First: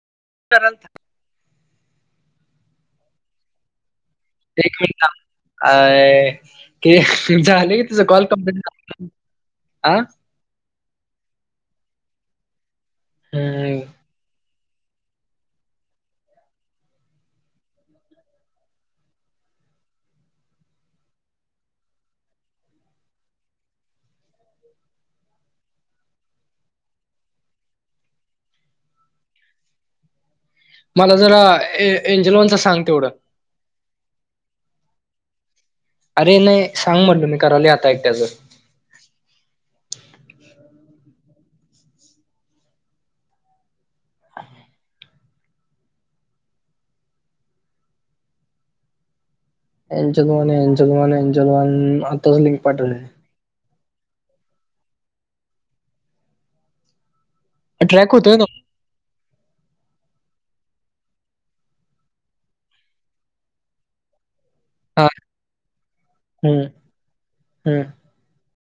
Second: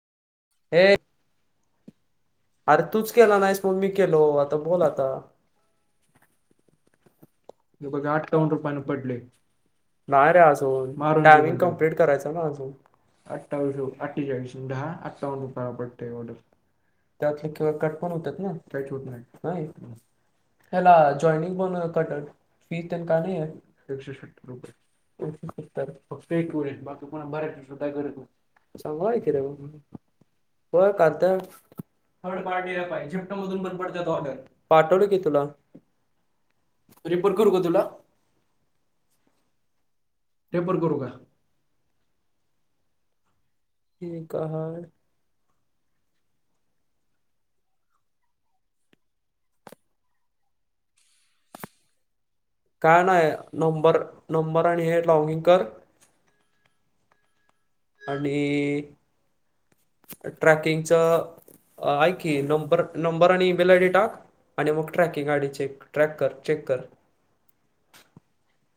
पर्यंत हे अरे तूच केला नाहीस मग मी किलो एक मिनिट थांब आये ए तुझ की हे तुझं बघा कॉल अठ्ठावन्न कप्ले रुपयानं झालं पडले अ नाही रे अजून टायमिंग कंप्लीट करायच ना आठ वीस हम्म अठ्ठेचाळीस दहाआठवण कृपया पडतय ऑर्डर. त्यातले किंवा कट पण होतात ना, काहीच होत नाही, नाही ह्याला जॉइनिंग म्हणून कट फी त्यां का नाही आहे एकशे सत्तर रुपये. एकशे सत्तर फक्त एक वेळेस बाकी पुन्हा भरायचे सुद्धा गरज नाही. चागलं आहे कि रे मंग हो मला काता जरा ए एंजल थड वनचं सांग पार्टला तेवढं पाहिजे बंद पडत्यात ऑर्डर पाठवलं की तुला. अरे नाही सांग म्हंटलो रिपोर्ट मी करू का करालोय तुला आता एकट्याचं. ते पण करू का? ते [unintelligible] [unintelligible] काय नाही नंबर नंबर आणि हे लॉगिंग कर ट्रॅक होतोय आणि ना ट्रॅकिंगच आईक की नंबर नंबर आणि ई मेल आय डी टाक. आणि मग हा ट्रॅकिंग गाडी चेक ट्रॅक कर, हम्म चेक कर. हम्म